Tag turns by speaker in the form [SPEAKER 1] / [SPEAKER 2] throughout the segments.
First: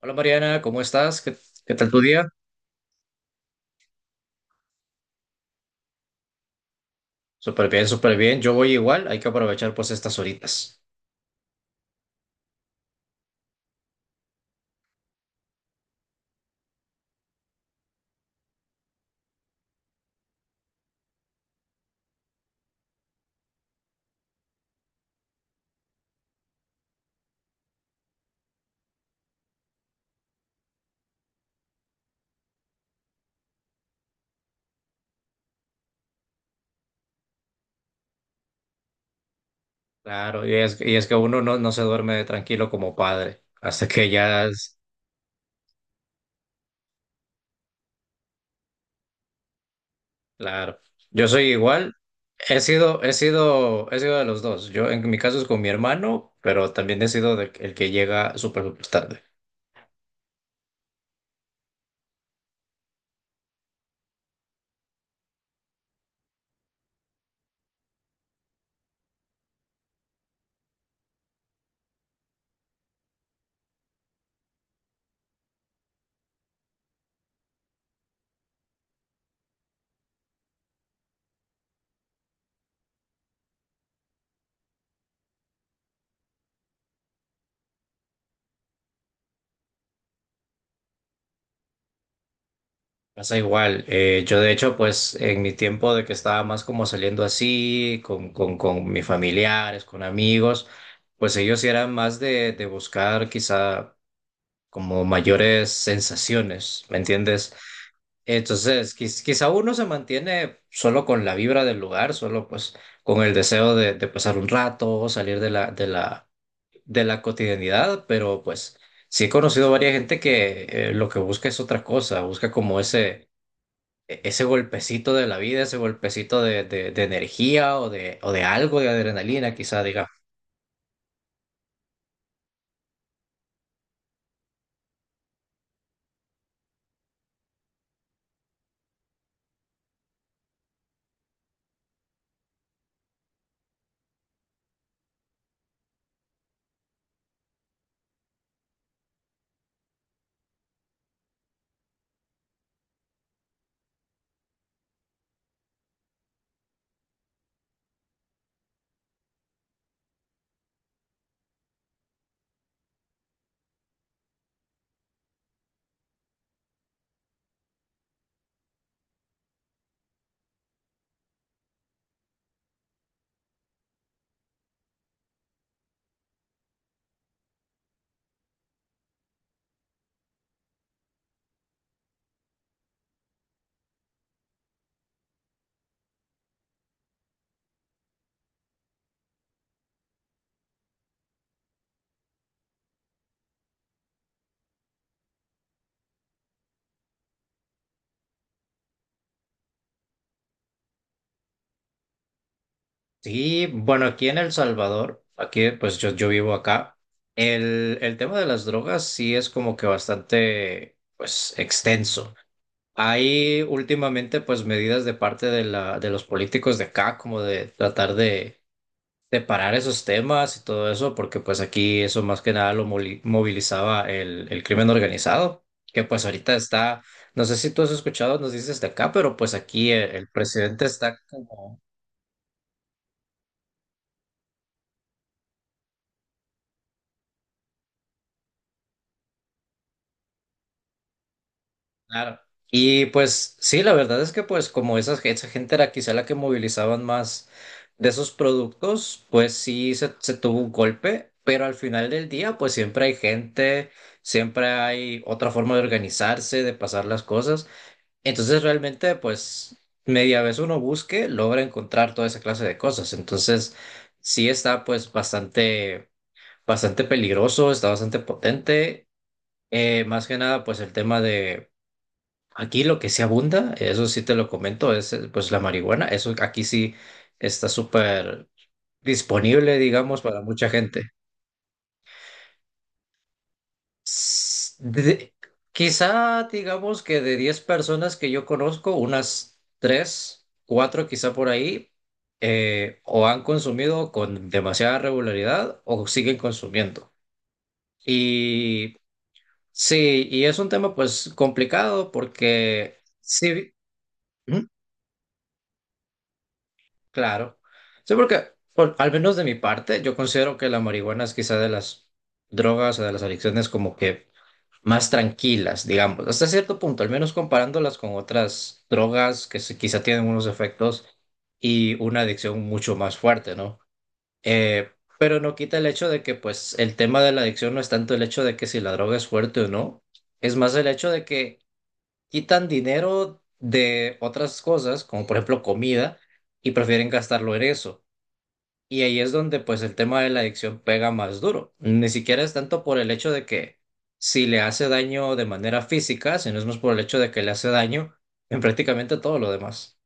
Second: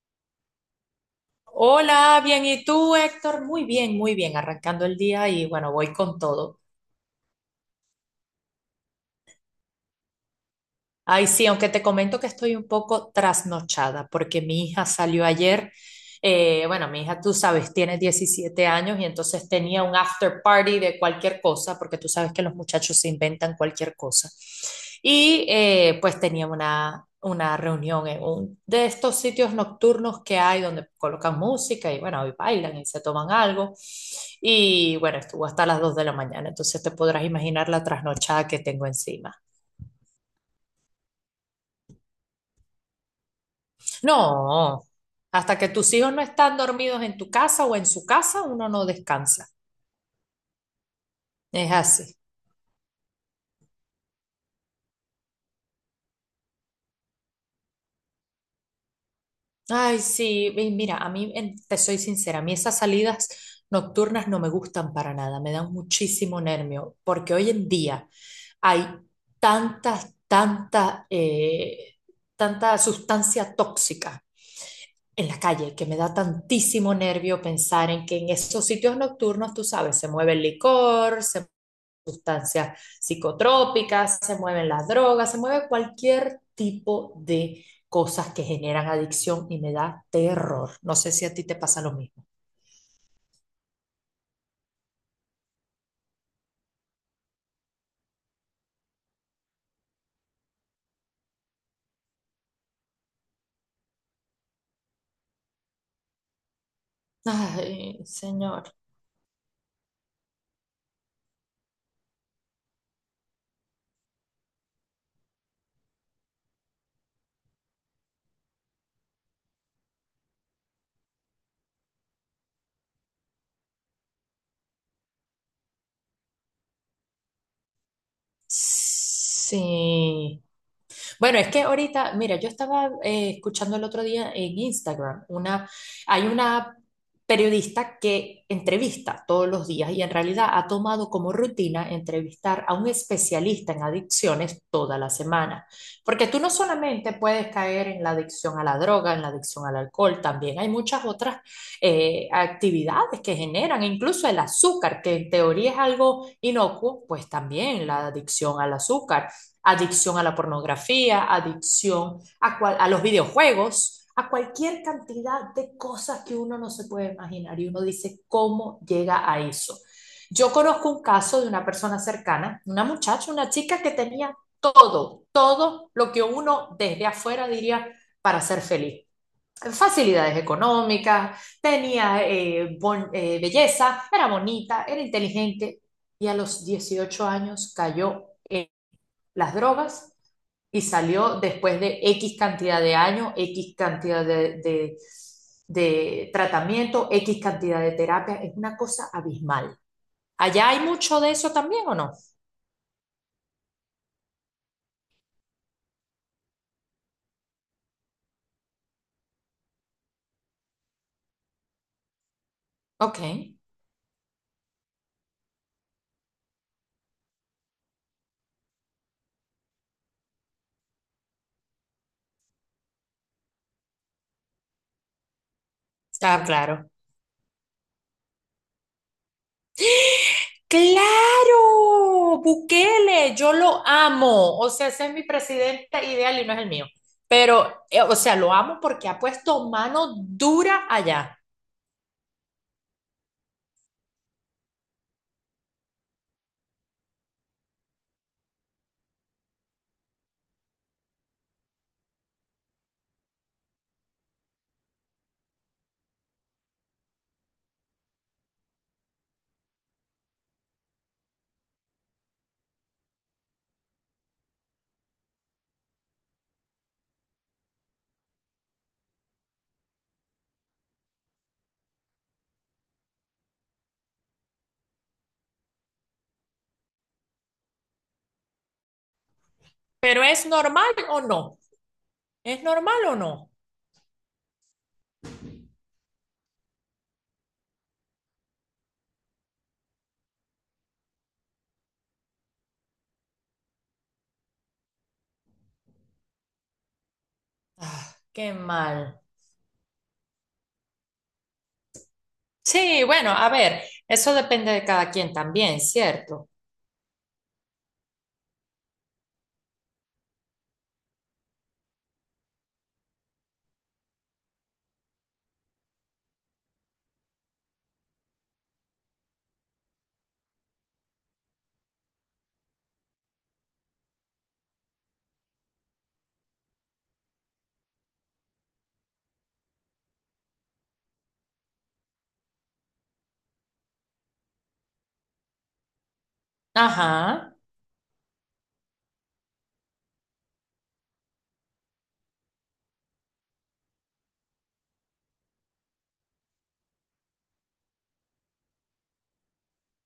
[SPEAKER 1] Hola Mariana, ¿cómo estás? ¿Qué tal tu
[SPEAKER 2] Hola,
[SPEAKER 1] día?
[SPEAKER 2] bien, ¿y tú, Héctor? Muy bien, arrancando el día y bueno, voy con todo.
[SPEAKER 1] Súper bien, súper bien. Yo voy igual, hay que aprovechar pues estas horitas.
[SPEAKER 2] Ay, sí, aunque te comento que estoy un poco trasnochada porque mi hija salió ayer. Bueno, Mi hija, tú sabes, tiene 17 años y entonces tenía un after party de cualquier cosa, porque tú sabes que los muchachos se inventan cualquier cosa. Y pues tenía una reunión en un de estos sitios nocturnos que hay donde colocan música y bueno, y bailan y se toman algo. Y bueno, estuvo hasta las 2 de la mañana, entonces te podrás imaginar la trasnochada que tengo encima.
[SPEAKER 1] Claro, y es que uno no se duerme tranquilo como padre, hasta que ya es,
[SPEAKER 2] No, hasta que tus hijos no están dormidos en tu casa o en su casa, uno no descansa.
[SPEAKER 1] claro. Yo soy
[SPEAKER 2] Es
[SPEAKER 1] igual,
[SPEAKER 2] así.
[SPEAKER 1] he sido de los dos. Yo en mi caso es con mi hermano, pero también he sido el que llega súper, súper tarde.
[SPEAKER 2] Ay, sí, y mira, a mí, te soy sincera, a mí esas salidas nocturnas no me gustan para nada, me dan muchísimo nervio, porque hoy en día hay tantas, tantas, eh, tanta sustancia tóxica en la calle que me da tantísimo nervio pensar en que en esos sitios nocturnos, tú sabes, se mueve el licor, se sustancias psicotrópicas, se mueven las drogas, se mueve cualquier tipo de cosas que generan adicción y me da terror. No sé si a ti te pasa lo mismo.
[SPEAKER 1] Pasa igual. Yo de hecho, pues en mi tiempo de que estaba más como saliendo así, con mis familiares, con amigos, pues ellos sí eran más de buscar quizá como mayores sensaciones, ¿me entiendes?
[SPEAKER 2] Ay, señor.
[SPEAKER 1] Entonces, quizá uno se mantiene solo con la vibra del lugar, solo pues con el deseo de pasar un rato, salir de la cotidianidad, pero pues sí he conocido varias gente que lo que busca es otra cosa, busca como ese golpecito de la vida, ese golpecito de energía o de algo de adrenalina, quizá diga.
[SPEAKER 2] Sí. Bueno, es que ahorita, mira, yo estaba escuchando el otro día en Instagram, hay una periodista que entrevista todos los días y en realidad ha tomado como rutina entrevistar a un especialista en adicciones toda la semana. Porque tú no solamente puedes caer en la adicción a la droga, en la adicción al alcohol, también hay muchas otras actividades que generan, incluso el azúcar, que en teoría es algo inocuo, pues también la adicción al azúcar adicción a la pornografía, adicción a, cual, a los videojuegos, a cualquier cantidad de cosas que uno no se puede imaginar y uno dice, ¿cómo llega a eso? Yo conozco un caso de una persona cercana, una muchacha, una chica que tenía todo, todo lo que uno desde afuera diría para ser feliz. Facilidades económicas, tenía belleza, era bonita, era inteligente y a los 18 años cayó las drogas y salió después de X cantidad de años, X cantidad de tratamiento, X cantidad de terapia. Es una cosa abismal. ¿Allá hay mucho de eso también o no?
[SPEAKER 1] Sí, bueno, aquí en El Salvador, aquí pues yo vivo acá, el tema de las drogas sí es como que bastante pues extenso.
[SPEAKER 2] Ok.
[SPEAKER 1] Hay últimamente pues medidas de parte de de los políticos de acá como de tratar de separar esos temas y todo eso, porque pues aquí eso más que nada lo movilizaba el crimen organizado, que pues
[SPEAKER 2] Ah,
[SPEAKER 1] ahorita
[SPEAKER 2] claro.
[SPEAKER 1] está, no sé si tú has escuchado, nos dices de acá, pero pues aquí el presidente está como,
[SPEAKER 2] Claro, Bukele, yo lo amo. O sea, ese es mi presidente ideal y no es el mío. Pero, o sea, lo amo porque ha puesto mano dura allá.
[SPEAKER 1] claro. Y pues sí, la verdad es que pues como esa gente era quizá la que movilizaban más de esos productos, pues sí se tuvo un golpe, pero al final del día pues siempre hay gente, siempre hay otra forma de organizarse, de pasar las cosas. Entonces realmente, pues, media vez uno busque, logra encontrar toda esa clase de cosas. Entonces, sí está pues bastante, bastante peligroso, está bastante potente. Más que nada, pues el tema de aquí lo que sí abunda, eso sí te lo comento, es pues la marihuana. Eso aquí sí está súper disponible, digamos,
[SPEAKER 2] Pero,
[SPEAKER 1] para
[SPEAKER 2] ¿es
[SPEAKER 1] mucha
[SPEAKER 2] normal
[SPEAKER 1] gente.
[SPEAKER 2] o no? ¿Es normal o no?
[SPEAKER 1] S- de- Quizá digamos que de 10 personas que yo conozco, unas 3 4 quizá por ahí, o han consumido con demasiada regularidad o siguen consumiendo.
[SPEAKER 2] Ah, qué
[SPEAKER 1] Y
[SPEAKER 2] mal.
[SPEAKER 1] sí, y es un tema pues complicado porque
[SPEAKER 2] Sí, bueno, a
[SPEAKER 1] sí,
[SPEAKER 2] ver, eso
[SPEAKER 1] ¿Mm?
[SPEAKER 2] depende de cada quien también, ¿cierto?
[SPEAKER 1] Claro. Sí, porque al menos de mi parte, yo considero que la marihuana es quizá de las drogas o de las adicciones como que más tranquilas, digamos, hasta cierto punto, al menos comparándolas con otras drogas quizá tienen unos efectos y una adicción mucho más fuerte, ¿no? Eh, pero no quita el hecho de que, pues, el tema de la adicción no es tanto el hecho de que si la droga es fuerte o no, es más el hecho de que quitan dinero de otras cosas, como por ejemplo comida, y prefieren gastarlo
[SPEAKER 2] Ajá,
[SPEAKER 1] en eso. Y ahí es donde pues el tema de la adicción pega más duro. Ni siquiera es tanto por el hecho de que si le hace daño de manera física, sino es más por el hecho de que le hace daño en prácticamente todo lo demás.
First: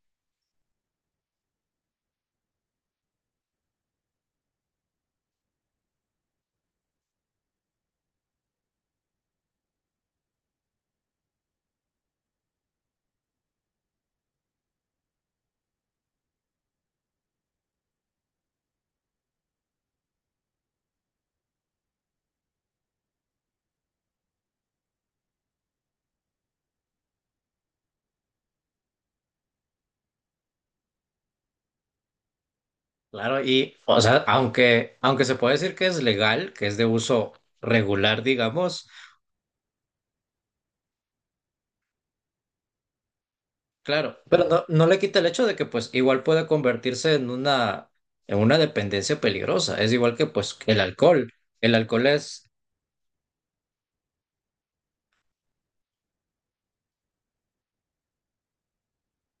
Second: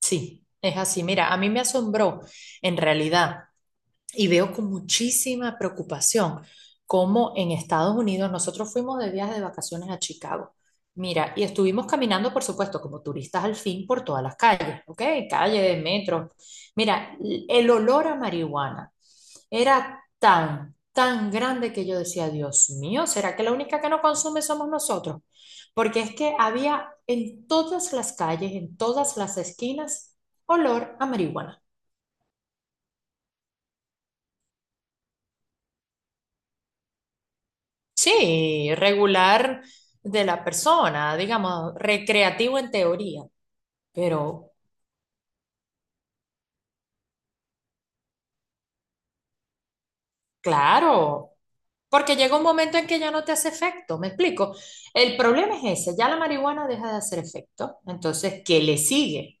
[SPEAKER 2] sí, es así. Mira, a mí me asombró en realidad y veo con muchísima preocupación cómo en Estados Unidos nosotros fuimos de viaje de vacaciones a Chicago. Mira, y estuvimos caminando, por supuesto, como turistas al fin por todas las calles, ¿ok? Calles, metros. Mira, el olor a marihuana era tan, tan grande que yo decía, Dios mío, ¿será que la única que no consume somos nosotros? Porque es que había en todas las calles, en todas las esquinas, olor a marihuana.
[SPEAKER 1] Claro, y o sea, aunque se puede decir que es legal, que es de uso regular,
[SPEAKER 2] Sí,
[SPEAKER 1] digamos,
[SPEAKER 2] regular de la persona, digamos, recreativo en teoría,
[SPEAKER 1] claro, pero
[SPEAKER 2] pero
[SPEAKER 1] no le quita el hecho de que pues igual puede convertirse en una dependencia peligrosa. Es igual que pues el alcohol.
[SPEAKER 2] claro,
[SPEAKER 1] El alcohol
[SPEAKER 2] porque llega un
[SPEAKER 1] es,
[SPEAKER 2] momento en que ya no te hace efecto, ¿me explico? El problema es ese, ya la marihuana deja de hacer efecto, entonces, ¿qué le sigue?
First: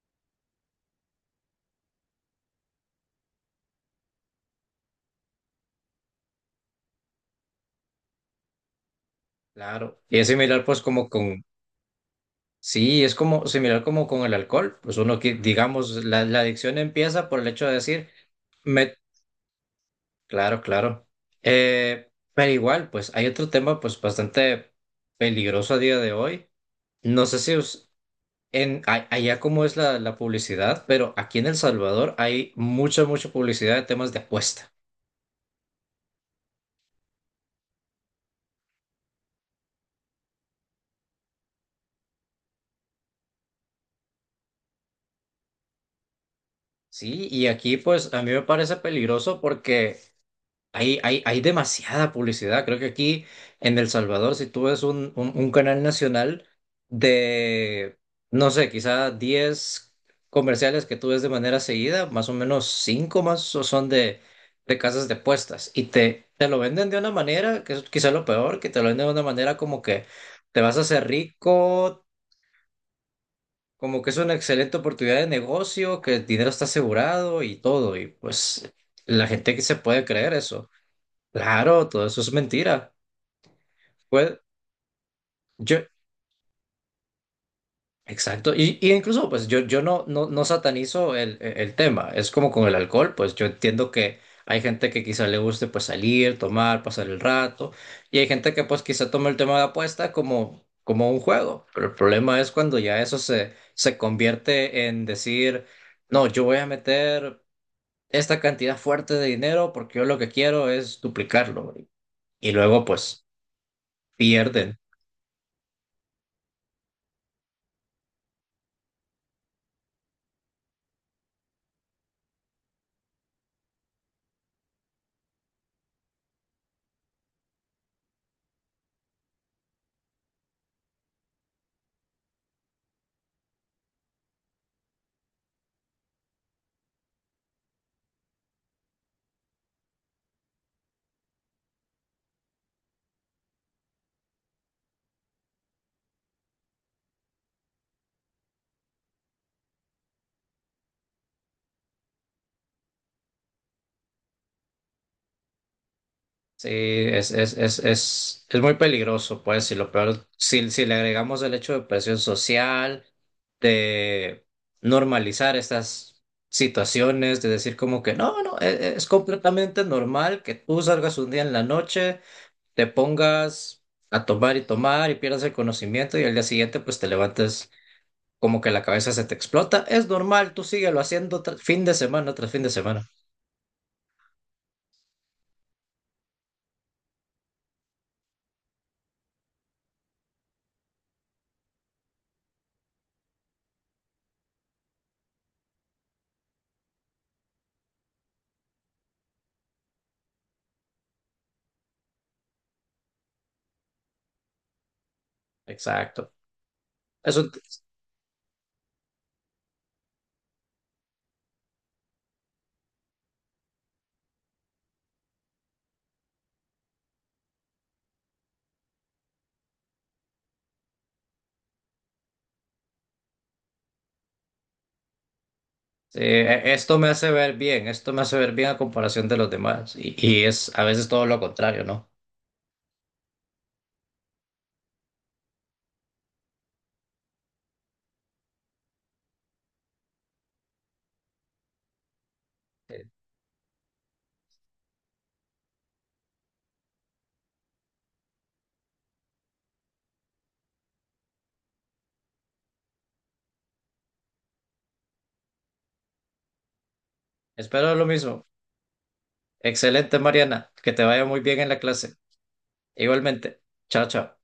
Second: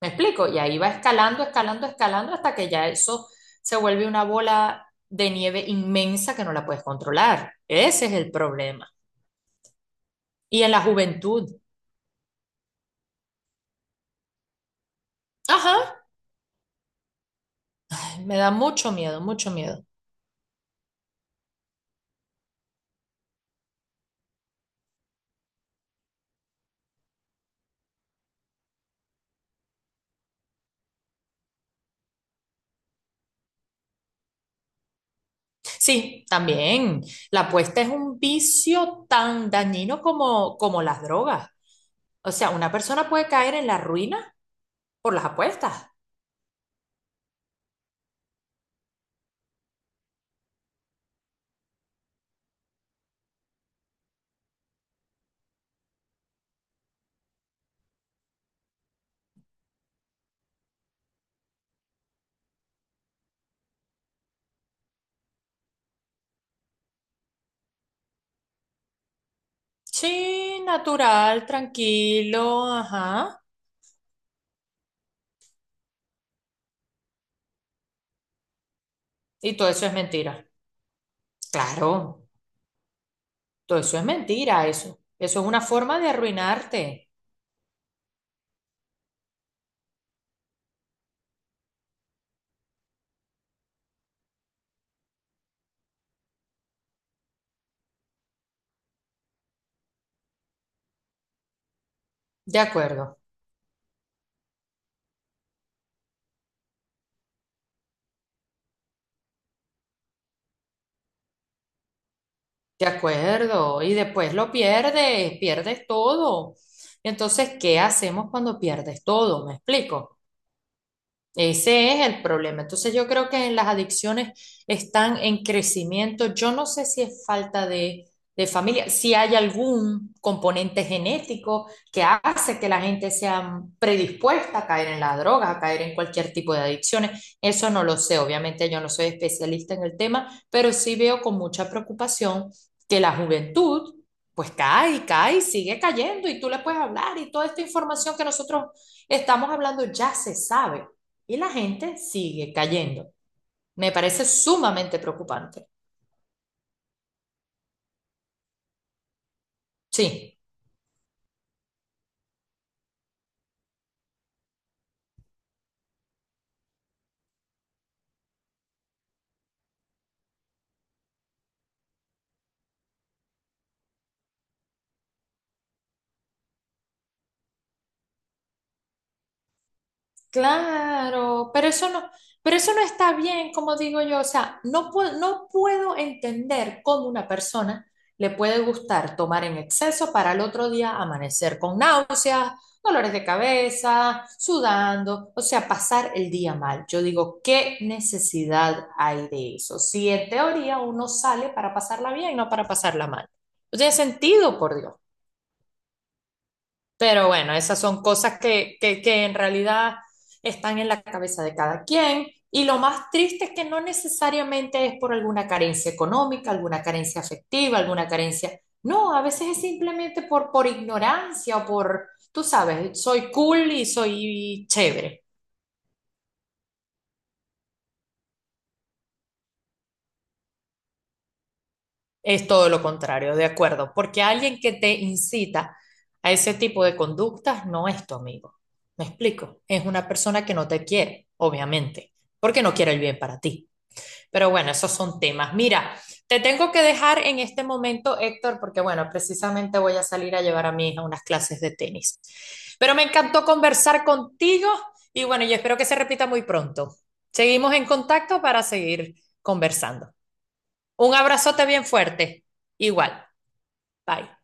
[SPEAKER 2] ¿Me explico? Y ahí va escalando, escalando, escalando hasta que ya eso se vuelve una bola de nieve inmensa que no la puedes controlar. Ese es el problema.
[SPEAKER 1] claro, y es similar
[SPEAKER 2] Y en
[SPEAKER 1] pues
[SPEAKER 2] la
[SPEAKER 1] como con.
[SPEAKER 2] juventud,
[SPEAKER 1] Sí, es como similar como con el alcohol. Pues uno que, digamos,
[SPEAKER 2] ajá,
[SPEAKER 1] la adicción empieza por el hecho de decir,
[SPEAKER 2] me da mucho
[SPEAKER 1] me...
[SPEAKER 2] miedo, mucho miedo.
[SPEAKER 1] Claro, claro. Pero igual, pues hay otro tema pues bastante peligroso a día de hoy. No sé si allá cómo es la publicidad, pero aquí en El Salvador hay mucha, mucha publicidad de temas de apuesta.
[SPEAKER 2] Sí, también. La apuesta es un vicio tan dañino como, como las drogas. O sea, una persona puede caer en la ruina por las apuestas.
[SPEAKER 1] Sí, y aquí pues a mí me parece peligroso porque Hay demasiada publicidad. Creo que aquí en El Salvador, si tú ves un canal nacional de, no sé, quizá 10 comerciales que tú ves de manera seguida, más o menos 5 son de casas de apuestas. Y te lo venden de una manera, que es quizá lo peor, que te lo venden de una manera como que te
[SPEAKER 2] Sí,
[SPEAKER 1] vas a hacer
[SPEAKER 2] natural,
[SPEAKER 1] rico,
[SPEAKER 2] tranquilo, ajá.
[SPEAKER 1] como que es una excelente oportunidad de negocio, que el dinero está asegurado y todo. Y pues la gente
[SPEAKER 2] Y
[SPEAKER 1] que
[SPEAKER 2] todo
[SPEAKER 1] se
[SPEAKER 2] eso es
[SPEAKER 1] puede creer
[SPEAKER 2] mentira.
[SPEAKER 1] eso. Claro,
[SPEAKER 2] Claro,
[SPEAKER 1] todo eso es mentira.
[SPEAKER 2] todo eso es
[SPEAKER 1] Pues
[SPEAKER 2] mentira, eso. Eso es una
[SPEAKER 1] yo,
[SPEAKER 2] forma de arruinarte.
[SPEAKER 1] exacto. Y incluso, pues yo no satanizo el tema. Es como con el alcohol, pues yo entiendo que hay gente que quizá le guste pues salir, tomar, pasar el rato. Y hay gente que pues quizá toma el tema de apuesta como, como un juego. Pero el problema es
[SPEAKER 2] De
[SPEAKER 1] cuando ya eso
[SPEAKER 2] acuerdo,
[SPEAKER 1] se convierte en decir, no, yo voy a meter esta cantidad fuerte de dinero porque yo lo que quiero es duplicarlo. Y luego
[SPEAKER 2] de
[SPEAKER 1] pues
[SPEAKER 2] acuerdo. Y después lo
[SPEAKER 1] pierden.
[SPEAKER 2] pierdes, pierdes todo. Entonces, ¿qué hacemos cuando pierdes todo? ¿Me explico? Ese es el problema. Entonces yo creo que las adicciones están en crecimiento. Yo no sé si es falta de familia, si hay algún componente genético que hace que la gente sea predispuesta a caer en la droga, a caer en cualquier tipo de adicciones. Eso no lo sé. Obviamente yo no soy especialista en el tema, pero sí veo con mucha preocupación que la juventud pues cae y cae y sigue cayendo y tú le puedes hablar y toda esta información que nosotros estamos hablando ya se sabe y la gente sigue cayendo. Me parece sumamente preocupante.
[SPEAKER 1] Sí, es muy peligroso, pues, y lo peor,
[SPEAKER 2] Sí,
[SPEAKER 1] si le agregamos el hecho de presión social, de normalizar estas situaciones, de decir como que no, no, e- e- es completamente normal que tú salgas un día en la noche, te pongas a tomar y tomar y pierdas el conocimiento y al día siguiente pues te levantes como que la cabeza se te explota, es normal, tú síguelo haciendo
[SPEAKER 2] claro,
[SPEAKER 1] fin de semana tras
[SPEAKER 2] pero
[SPEAKER 1] fin de
[SPEAKER 2] eso no
[SPEAKER 1] semana.
[SPEAKER 2] está bien, como digo yo. O sea, no puedo, no puedo entender cómo una persona le puede gustar tomar en exceso para el otro día amanecer con náuseas, dolores de cabeza, sudando, o sea, pasar el día mal. Yo digo, ¿qué necesidad hay de eso? Si en teoría uno sale para pasarla bien, no para pasarla mal. No tiene sentido, por Dios.
[SPEAKER 1] Exacto.
[SPEAKER 2] Pero
[SPEAKER 1] Eso,
[SPEAKER 2] bueno, esas son cosas que en realidad están en la cabeza de cada quien. Y lo más triste es que no necesariamente es por alguna carencia económica, alguna carencia afectiva, alguna carencia... No, a veces es simplemente por ignorancia o por, tú sabes, soy cool y soy chévere.
[SPEAKER 1] sí, esto me hace ver bien, esto me hace ver bien a comparación de los demás. Y es a veces todo lo contrario, ¿no?
[SPEAKER 2] Es todo lo contrario, de acuerdo, porque alguien que te incita a ese tipo de conductas no es tu amigo. ¿Me explico? Es una persona que no te quiere, obviamente, porque no quiere el
[SPEAKER 1] Eh,
[SPEAKER 2] bien para ti. Pero bueno, esos son temas. Mira, te tengo que dejar en este momento, Héctor, porque bueno, precisamente voy a salir a llevar a mi hija a unas clases de tenis. Pero me encantó conversar contigo y bueno, yo espero que se repita muy pronto. Seguimos en
[SPEAKER 1] Espero lo
[SPEAKER 2] contacto
[SPEAKER 1] mismo.
[SPEAKER 2] para seguir conversando.
[SPEAKER 1] Excelente, Mariana. Que te
[SPEAKER 2] Un
[SPEAKER 1] vaya muy bien
[SPEAKER 2] abrazote
[SPEAKER 1] en la
[SPEAKER 2] bien
[SPEAKER 1] clase.
[SPEAKER 2] fuerte. Igual.
[SPEAKER 1] Igualmente. Chao,
[SPEAKER 2] Bye.
[SPEAKER 1] chao.